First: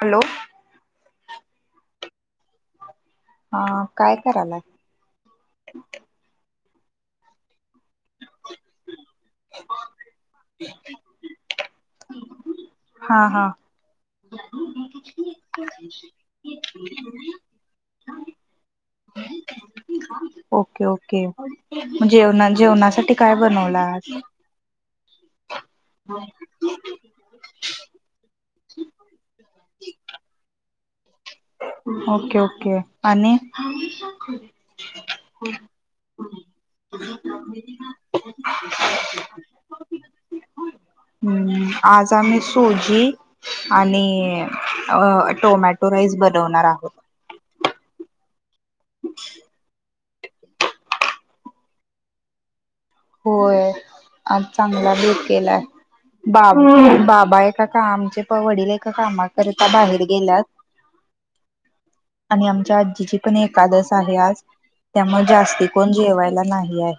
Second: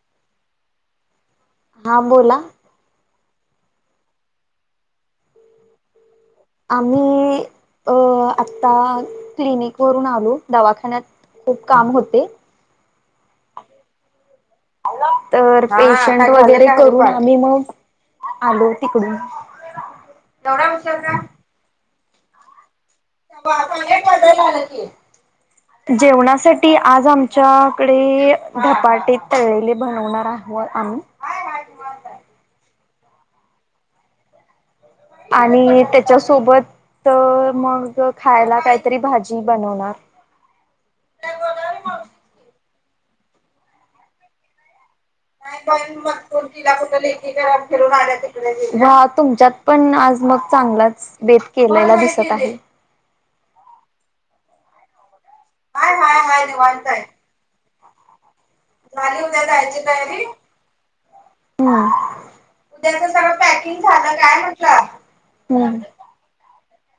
Hello. हा बोला. हा काय करायलाय? आम्ही अ. आता क्लिनिक वरून आलो, दवाखान्यात खूप काम होते हा हा. तर पेशंट वगैरे करून आम्ही मग आलो तिकडून एवढा ओके उशीर का? ओके म जेवणा-जेवणासाठी काय बनवलं एक आज? वाजायला आलं की. जेवणासाठी आज आमच्याकडे धपाटे तळलेले बनवणार आहोत आम्ही. ओके ओके आणि आणि त्याच्यासोबत तर मग खायला काहीतरी भाजी बनवणार. हम्म आज आम्ही सोजी आणि अ. नाही टोमॅटो राईस बनवणार आहोत. व्वा तुमच्यात पण आज मग चांगलाच बेत केलेला दिसत आहे. होय आज चांगलाच बेत केलाय हाय हाय बा हाय निवांत आहे बाबा एक आता आमचे वडील एक कामा करता बाहेर गेल्यात ह. आणि आमच्या आजीची पण एकादस आहे काय आज म्हटलं? त्यामुळे हम्म जास्ती कोण हम्म जेवायला नाही याय.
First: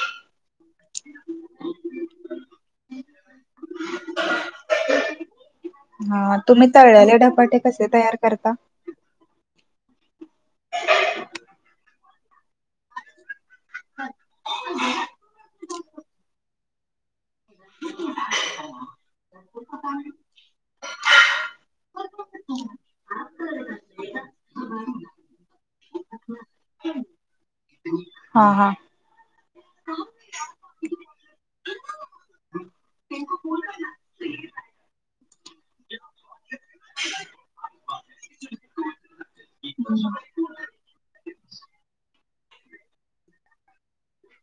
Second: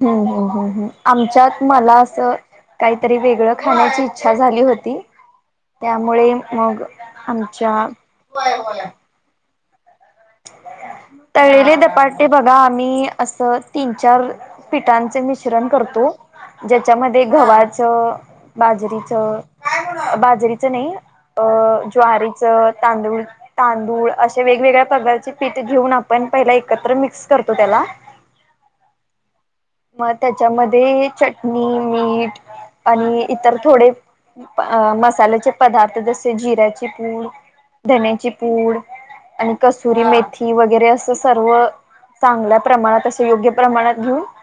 हम् हम् हम्. हं आमच्यात मला असं काहीतरी वेगळं खाण्याची इच्छा झाली होती त्यामुळे हा तुम्ही मग तळलेले धपाटे आमच्या कसे तयार करता तळलेले धपाटे बघा आम्ही अस - - सं तीन चार पिठाचे मिश्रण करतो. जेच्यामधे ते गव्हाचंं, बाजरीचं, बाजरीचं नाही अ ज्वारीचं, तांदूळ तांदूळ अशे वेगवेगळ्या प्रकारच पीठ घेऊन आपण पहिला एकत्र मिक्स करतो त्याला. हा, हा. म.. त्याच्यामध्ये चटणी, मीठ - - आणि इतर थोडे म-अ.. मसाल्याचे पदार्थ जसे जिऱ्याची पूड धण्याची पूड आणि कसुरी मेथी वगैरे असं सर्व चांगल्या प्रमाणात असं योग्य प्रमाणात घेऊन - -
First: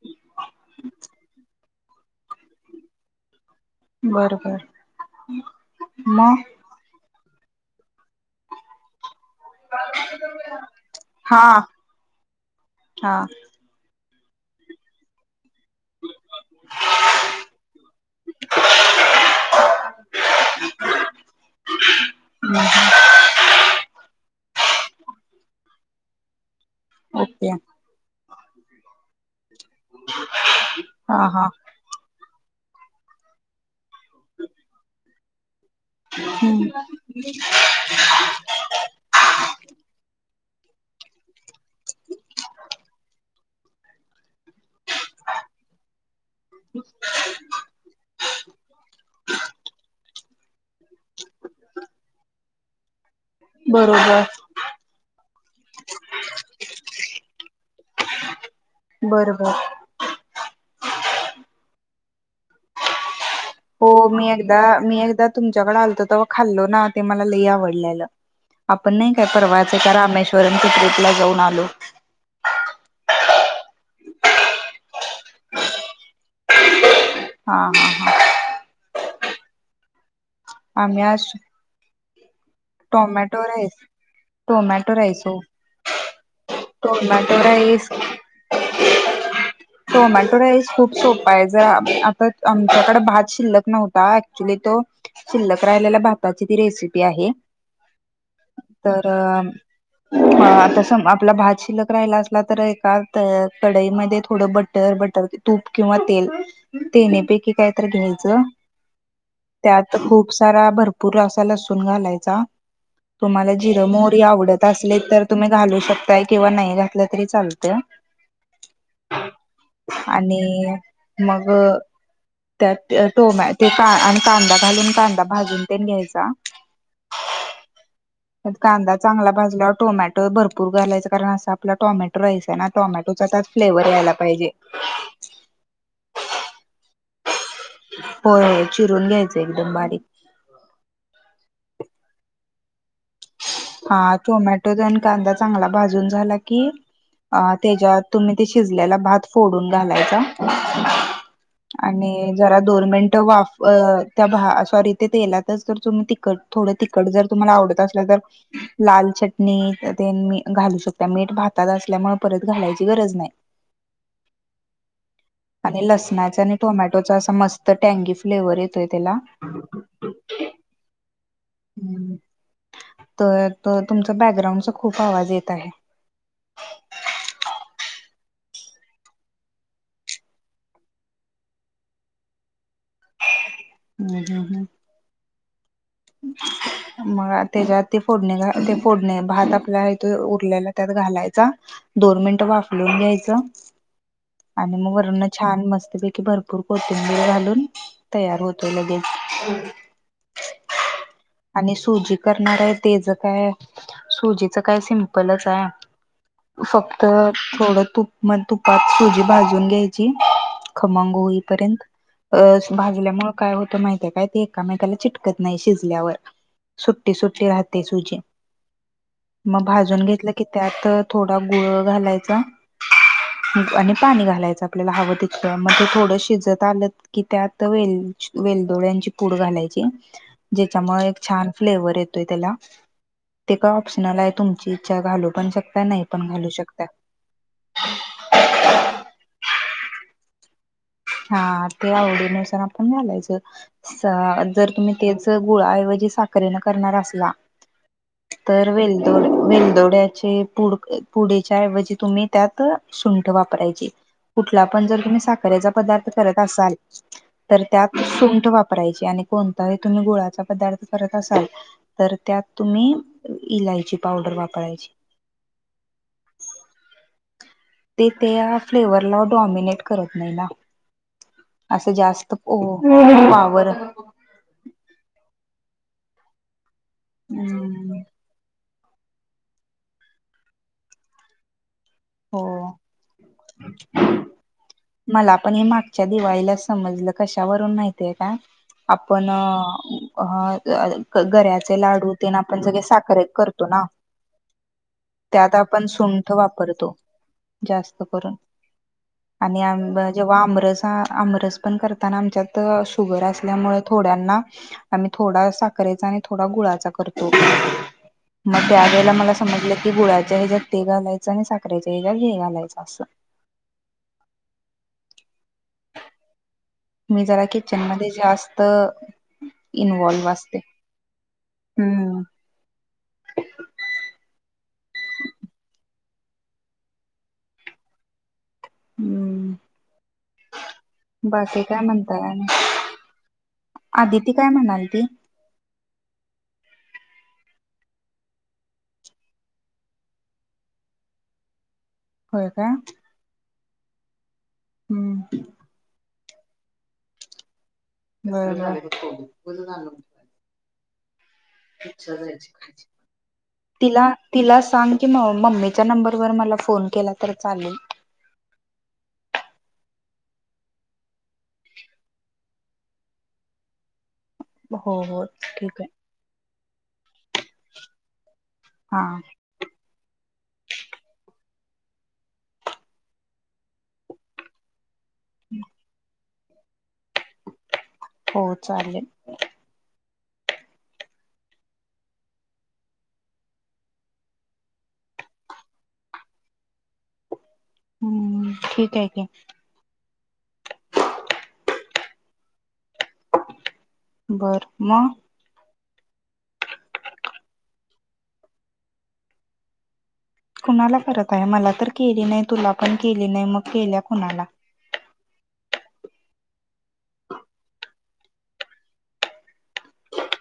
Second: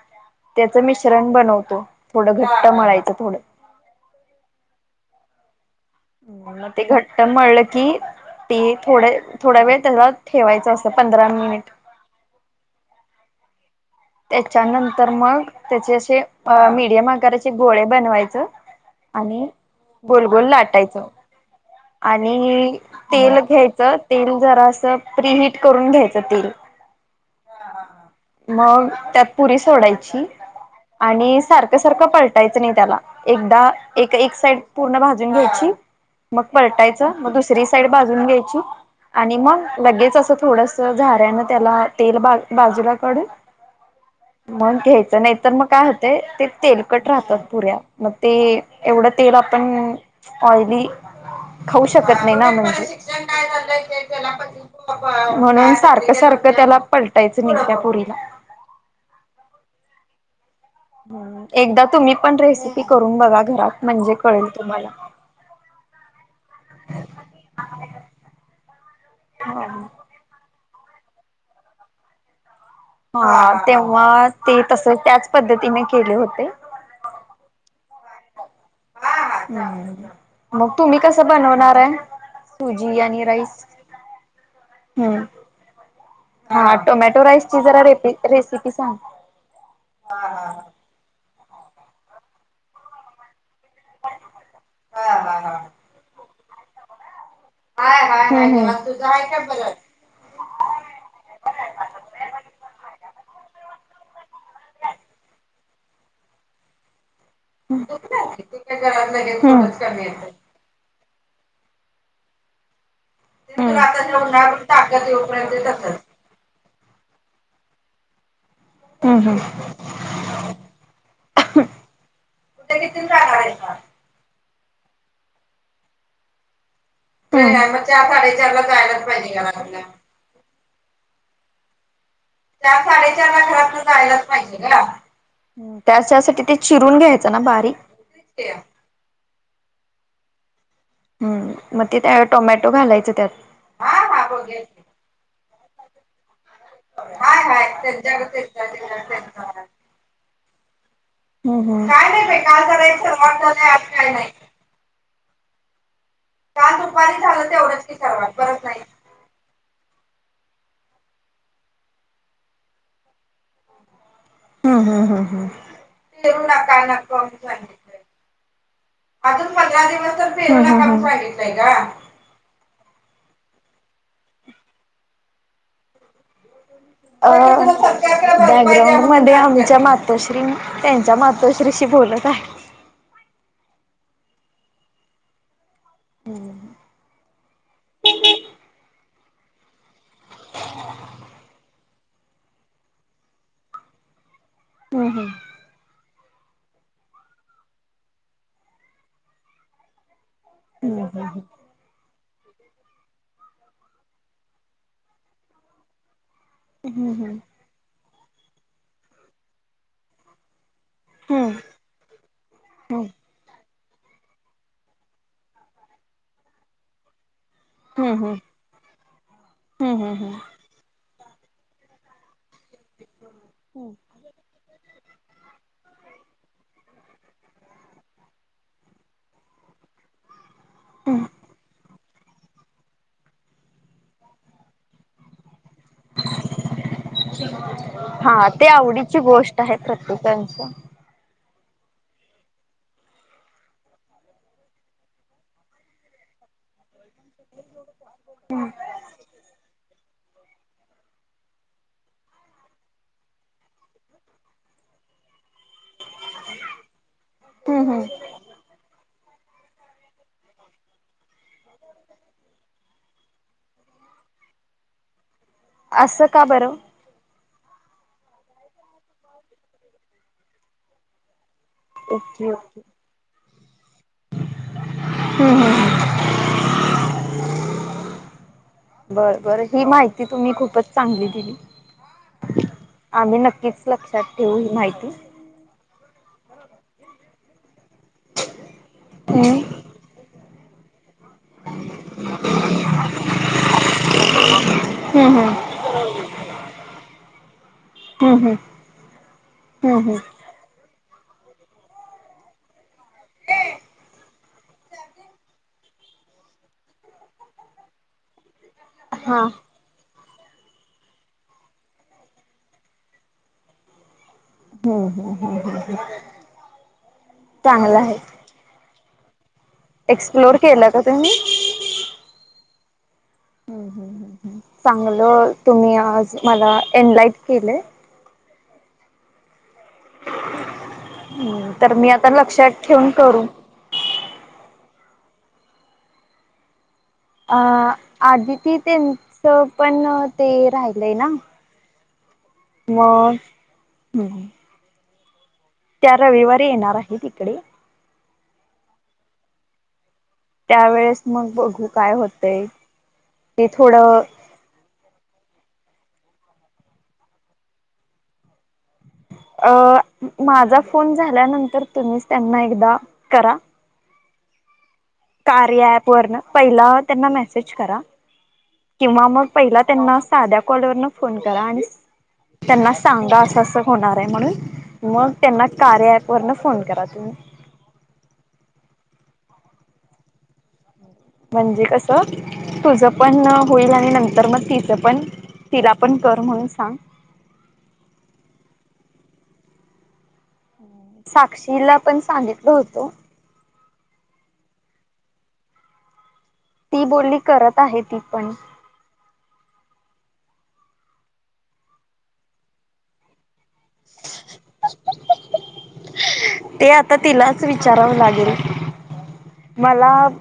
थोडं घट्ट मळायचं थोडं. बरं, बरं मग - - तर मळल की ते थोडे - - थोडा वेळ त्याला ठेवायच असं पंधरा हा मिनिट. हा त्याच्यानंतर मग त्याचे असे मिडियम आकाराचे गोळे बनवायच. आणि गोलगोल लाटायचं. आणि तेल घ्यायचं. तेल - - जरास प्रिहिट करून घ्यायचं तेल. ओके. मग त्यात पुरी सोडायची हा आणि हा सारखं सारखं- - पलटायचं नाही त्याला एकदा एक एक साईड पूर्ण भाजून घ्यायची. मग पलटायचं मग दुसरी साईड भाजून घ्यायची आणि मग लगेच अस थोडस झाऱ्यान त्याला तेल बाजूला काढून मग घ्यायचं नाही. तर मग काय होतय ते तेलकट राहतात पुऱ्या मग ते एवढं तेल आपण ऑयली खाऊ शकत नाही ना म्हण बरोबर म्हणून सारखं सारखं त्याला पलटायचं नाही त्या पुरीला. बर, बर. ह एकदा तुम्ही पण रेसिपी करून बघा. घरात हो. म्हणजे मी कळेल एकदा तुम्हाला मी एकदा तुमच्याकडे आलतो तेव्हा खाल्लो ना ते मला लई आवडलेलं. आपण नाही काय परवायचंय का रामेश्वरमच्या ट्रिपला जाऊन आलो. हा. तेव्हा ते तस त्याच पद्धतीने केले होते. हा, हा, हा. मग तूमी आम्ही कस आज बनवणारयं. सूजी आणि राईस. टोमॅटो राईस हम्म. हो हा टोमॅटो राईस ची जरा रेपि रेसिपी सांगा. टोमॅटो राईस खूप सोपं- - जर आता आमच्याकड भात शिल्लक नव्हता ऍक्च्युली तो हा हा हा हा शिल्लक राहिलेला भात - - ताची ती रेसिपी आहे. हंहं. ह आता सम आपला भात शिलक राहिला असला तर एका कढईमध्ये थोडं बटर बटर तूप किंवा तेल तिनी - - पैकी काहीतरी घ्यायचं ते काय घरात लगेच थोडंच कमी त्यात येतं खूप सारा भरपूर असं - - लसून घालायचा. तुम्हाला ते तर जिरं आता मोहरी जेवणावर आवडत असले ताकद तर तुम्ही येऊपर्यंत घालू तसंच. शकताय किंवा नाही घातलं तरी चाल तय. हम् हम. आणि मग? कुठे त्यात कितीला जाणार टोमॅटो आहेसा ते आणि कांदा घालून कांदा भाजून तेन घ्यायचा. हम्म. कांदा चांगला भाजल्यावर टोमॅटो भरपूर घालायचा कारण असा आपला टोमॅटो राईस आहे ना चार टोमॅटोचा त्यात साडेचारला घरातनं फ्लेवर यायला जायलाच पाहिजे. गं. त्याच्यासाठी ते चिरून घ्यायच. होय चिरून घ्यायचं एकदम बारीक. हम् मग ते त्या टोमॅटो घालायचं त्यात. हा टोमॅटो आणि कांदा चांगला भाजून झाला की कि हाय अ हाय त्याच्यात तुम्ही त्यांच्याकडे तो त्यांचा शिजलेला त्यांच्याकडे भात त्यांचा हाय. फोडून घालायचा. हम्म हम्म. काय नाही आणि बाई जरा काल दोन एक मिनिट सर्वात वाफ झालंय आज काय त्या नाही. भा सॉरी तेलातच जर तुम्ही तिखट थोडं काल तिखट दुपारी जर झालं तुम्हाला आवडत तेवढंच की असल तर सर्वात परत नाही. लाल चटणी मी घालू शकता मीठ भातात असल्यामुळे परत घालायची गरज नाही. हम्म हम्म हम्म हम्म. आणि लसणाचा पेरू आणि नका टोमॅटोचा नको असा म्हणून मस्त टँगी फ्लेवर येतोय त्याला. [inaudible] हम्म हम्म हम्म [inaudible] तर त तुमचा बॅकग्राउंडचा खूप आवाज येत आहे. अ बॅकग्राउड मध्ये आमच्या मातोश्री त्यांच्या मातोश्रीशी बोल त आहेत. हम् हम्म हम्म. [inaudible] मग तेच्यात ते फोडणला ते फोडणे भात आपला हाय त्यो उरलेला त्यात घालायचा. दोन मिनिटं वाफलून घ्यायचं आणि मग हम्म वरून छान मस्तपै कि भरपूर कोथिंबीर घालून तयार होतो लगेच. हम् हम् ह. आणि सुजी करणार आहे तेच काय सुजीचं काय सिम्पलच हाय. फक्त हम्म हम्म थोडं तुप म तुपात सुजी भाजून घ्यायची. खमंग हम्म होईपर्यंत अ भाजल्यामुळे काय होतं माहितय काय ते एकामेकाला चिटकत नाही शिजल्यावर सुट्टी, सुट्टी राहते हम्म सुजी हम्म मग हम्म भाजून घेतलं हम्म की त्यात अ थोडा गुळ घालायचा. आणि पाणी घालायचं आपल्याला हवं तितकं म ते थोड शिजऊन आल की त्यात वे वेलदोड्यांची पूड घालायची. जेच्यामुळ एक हम्म. छान फ्लेवर येतो. तोय तेला ते काय ऑपशनल आहे तुमची इच्छा घालू पण शक हा ते आवडीची गोष्ट आहे प्रत्येकच. हा ते आवडीनुसार आपण घलायचं अ जर तुम्ही तेच गुळाऐवजी साखर ने करनार असला, तर वेलदो वेलदोड्या ची पुढ पुढच्या ऐवजी त्यात तुम्ही सुंठ वापरायची. कुठला पण जर तुम्ही साखरेचा पदार्थ करत असाल तर हम्म त्यात हम्म सुंठ वापरायची आणि कोणताही तुम्ही गुळाचा पदार्थ करत असाल तर त्या त तुम्ही इलायची पावडर वापरायची. असं का बरं? ते त्या फ्लेवरला डॉमिनेट करत नाही ना. असं जास्त ओके हो ओके पावर हम्म हम्म. हम्म. बर बर ही माहिती तुम्ही खूपच चांगली दिली. हो आम्ही नक्कीच लक्षात ठेवू ही माहिती. मला पण हे मागच्या दिवाळीला समजलं कशावरून माहितीय काय आपण हम्म अ गऱ्याचे लाडू ते ना आपण सगळे साखरेत करतो ना. हम्म हम्म त्यात आपण सुंठ वापरतो. जास्त हम्म करून हम्म आणि आम हम्म जेव्हा हम्म आमरसा आमरस पण करताना आच्यात अ शुगर असल्यामुळ थोड्यांना आम्ही थोडा साखरेचा थोडा गुळाचा करतो. मग त्या वेळेला मला हा समजलं की गुळाच्या हेज्यात ते घालायचं आणि साख रेच्या हेज्यात हे घालायचं अस हम्म हम्म हम्म हम्म हम् मी जरा किचन मध्ये जास्त अ एक्सप्लोर केला का तुम्ही. हम्म चांगल तुम्ही आज मला एनलाइट केलंय. हम्म बाकीे हम्म, काय तर मी म्हणताय आता आणि लक्षात ठेवून करू आदिती काय म्हणाल ती. अं आदिती तेचं पण ते राहिलंय ना? होय काय हम् हम्म त्या रविवारी येणार आहेत इकडे [inaudible] त्यावेेळेस मग [inaudible] बघू काय होतय ते तिला थोडं तिला सांग कि म मम्मी च्या नंबर वर मला फोन केला तर चालेल, अं माझा फोन झाल्यानंतर तुम्हीच त्यांना एकदा करा. हो हो ठीक हाय. कार्या ऍप वरन पहिला त्यांना मेसेज करा, हा किंवा मग पहिला त्यांना साध्या कॉलवरनं फोन करा आणि त्यांना सांगा असं असं होणाराय म्हणून मग त्यांना कार्या ॲ वरन फोन करा. तुम्ही [inaudible] हो चालेल म्हणजे कस तुझ पण होईल आणि नंतर मग तिचं पण तिला पण कर म्हणून सांग हम्म ठीक आहे की साक्षीला पण सांगितल होतो. बर म ती बोलली, करत आहे ती पण, कुणाला करत आहे मला तर केली नाही तुला पण केली नाही मग केल्या कुणाला ते आता तिलाच विचारावं लागेल, मला हम्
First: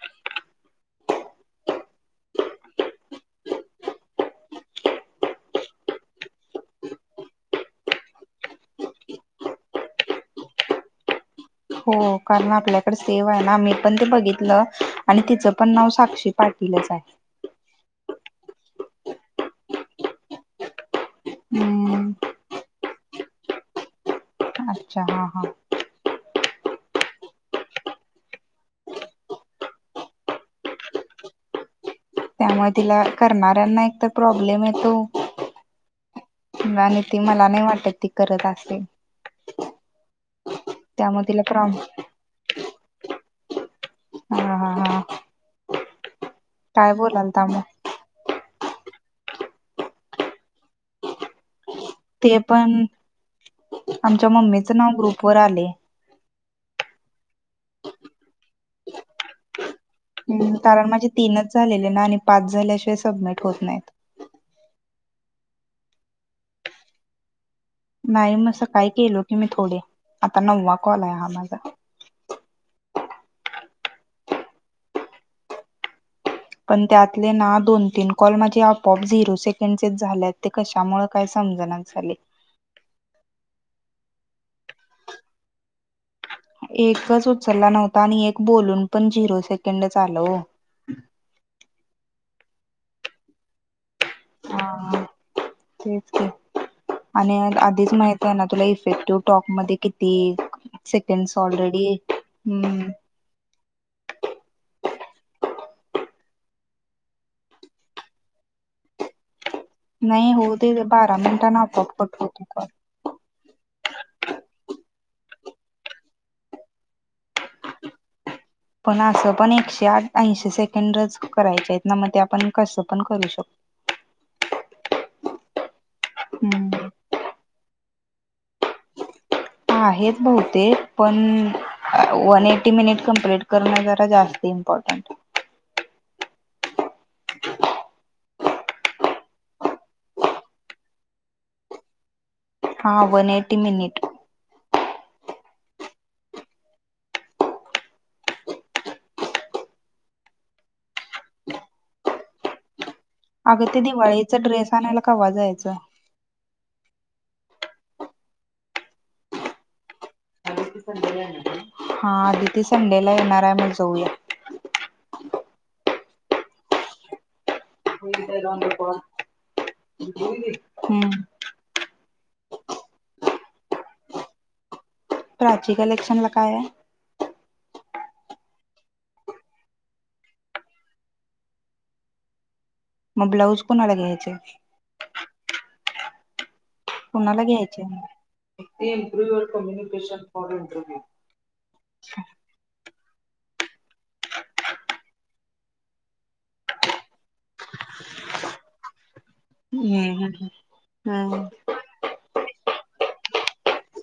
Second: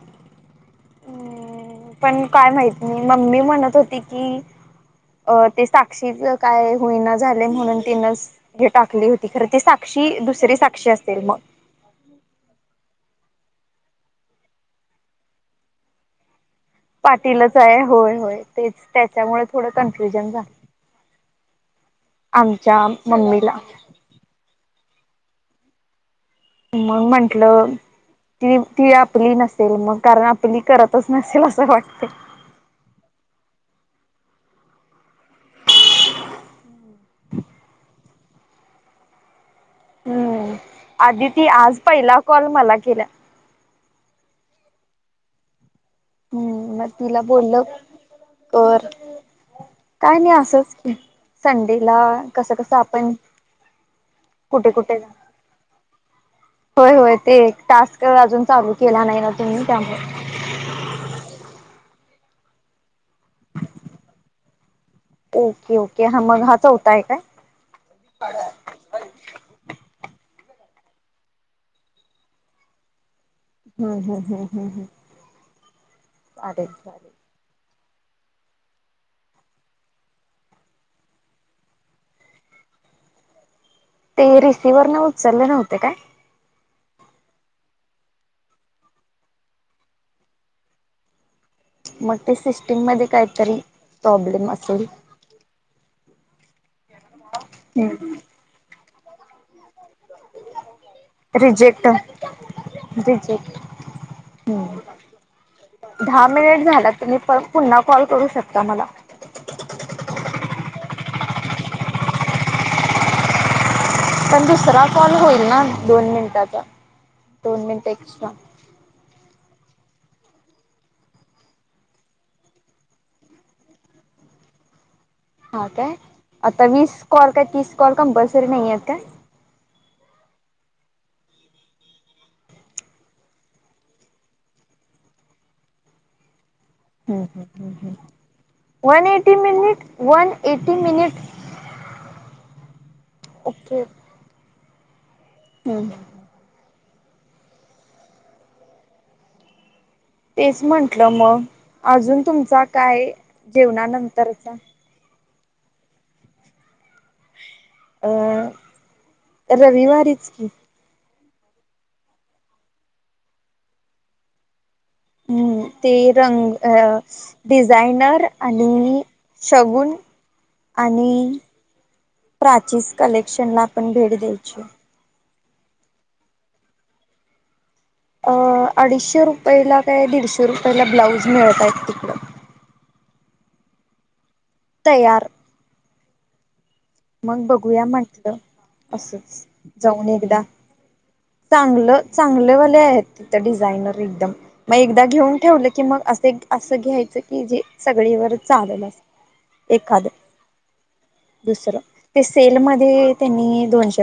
पण काय माहित म मम्मी म्हणत होती की, अ ते साक्षी काय होईना झालय म्हणून तिनच हे टाकली होती खर ती साक्ष ती दुसरी साक्षी असेल म हो कारण आपल्याकड सेव्ह आहे ना मी पण ते बघितलं आणि तिचं पण नाव साक्षी, पाटीलच आहे पाटीलच हाय होय होय तेच त्याच्यामुळे थोडं कन्फ्युजन झालं. हम्म आमच्या मम्मीला अच्छा हा हा [inaudible] म म्हंटलं ती ती आपली नसेल मग कारण आपली करतच नसेल असं वाटतय. त्यामुळे तिला करणाऱ्यांना एक तर प्रॉब्लेम येतो [inaudible] आणि ती मला नाही वाटत ती करत असेल? हम्म त्यामुळे तिला आदिती प्रॉब आज पहिला कॉल मला केल्या. हा हा हा हम्म म काय तिला बोलालता मग बोललं कर काय नाही असचं की संड ते पण, आमच्या कुठे मम्मीचं कुठे नाव ग्रुप वर आलय होय होय [unintelligible] ते टास्क अजून चालू केला नाही ना तुम्ही त्यामुळ कारण माझे तीनच झालेले ना आणि पाच झाल्याशिवाय सबमिट होत नाहीत. ओके, ओके हा मग हा चौथा आहे काय? नाही म सकाळी केलो की मी थोडे. आता नववा कॉल हाय हा माझा हम्म हम् हम्म हम्म हम् पण त्यातले ना दोन तीन कॉल माझे आपोआप झिरो सेकंडचे झाल्यात ते कशामुळे काय समजना झालय. [unintelligible] ते रिसिवर्हर न उचलले नव्हते काय? एकच उचलला नव्हता आणि एक बोलून पण झिरो सेकंड झालं हो. [inaudible] मग ते सिस्टीम मध्ये काहीतरी प्रॉब्लेम असेल. हा तेच आणि आधीच हम्म. माहित आहे ना तुला इफेक्टिव्ह टॉक मध्ये ती सेकंडस रिजेक्ट ऑलरेडी हम् रिजेक्ट [unintelligible] दहा मिनिट झाला. तुम्ही परत पुन्हा कॉल करू शकता मला. नाही हो ते बारा मिनिटां न आपोआप कट होतो कॉल. पण दुसरा कॉल होईल ना दोन मिनिटाचा दोन मिनट एक्स्ट्रा पण असं पण एकशे आठ ऐंशी सेकंडच करायचे आहेत ना मग ते आपण कसं पण करू शकतो.. [inaudible] हा काय, आता हम्म वीस कॉल काय तीस कॉल कंपल्सरी नाही आहेत काय?. आहेत बहुतेक पण वन एटी मिनिट कमप्लीट करणं जरा जास्त इम्पॉर्टंट. हम्महं one eighty minute, one eighty minute? हा, वन एटी मिनिट. हम्. तेच म्हंटलं मग अजून तुमचा काय अग ते दिवाळीचा जेवणानंतरचा ड्रेस आणायला कवा जायचं? अं रविवारीच की. हा आधी ते संडेला येणार आहे मग जाऊया. हम्म, ते रंग अ डिझायनर आणि शगुन हम्म आणि प्राचीस कलेक्शन ला आपण भेट द्यायची. प्राची कलेक्शन ला काय हाय? अं अडीचशे रुपयाला काय दीडशे रुपयाला ब्लाऊज मिळत आहेत तिकडं. मग ब्लाऊज कोणाला घ्यायचं? तयार. मग कुणाला घ्यायचे बघूया म्हटलं, असंच जाऊन एकदा. चांगलं चांगलेवाले आहेत. तिथ डिझायनर एकदम मग एकदा घेऊन ठेवलं की मग अस असं घ्यायचं की जे सगळी बर चालले. हम हम दुसरं ते सेल मध्ये त्यांनी दोनशे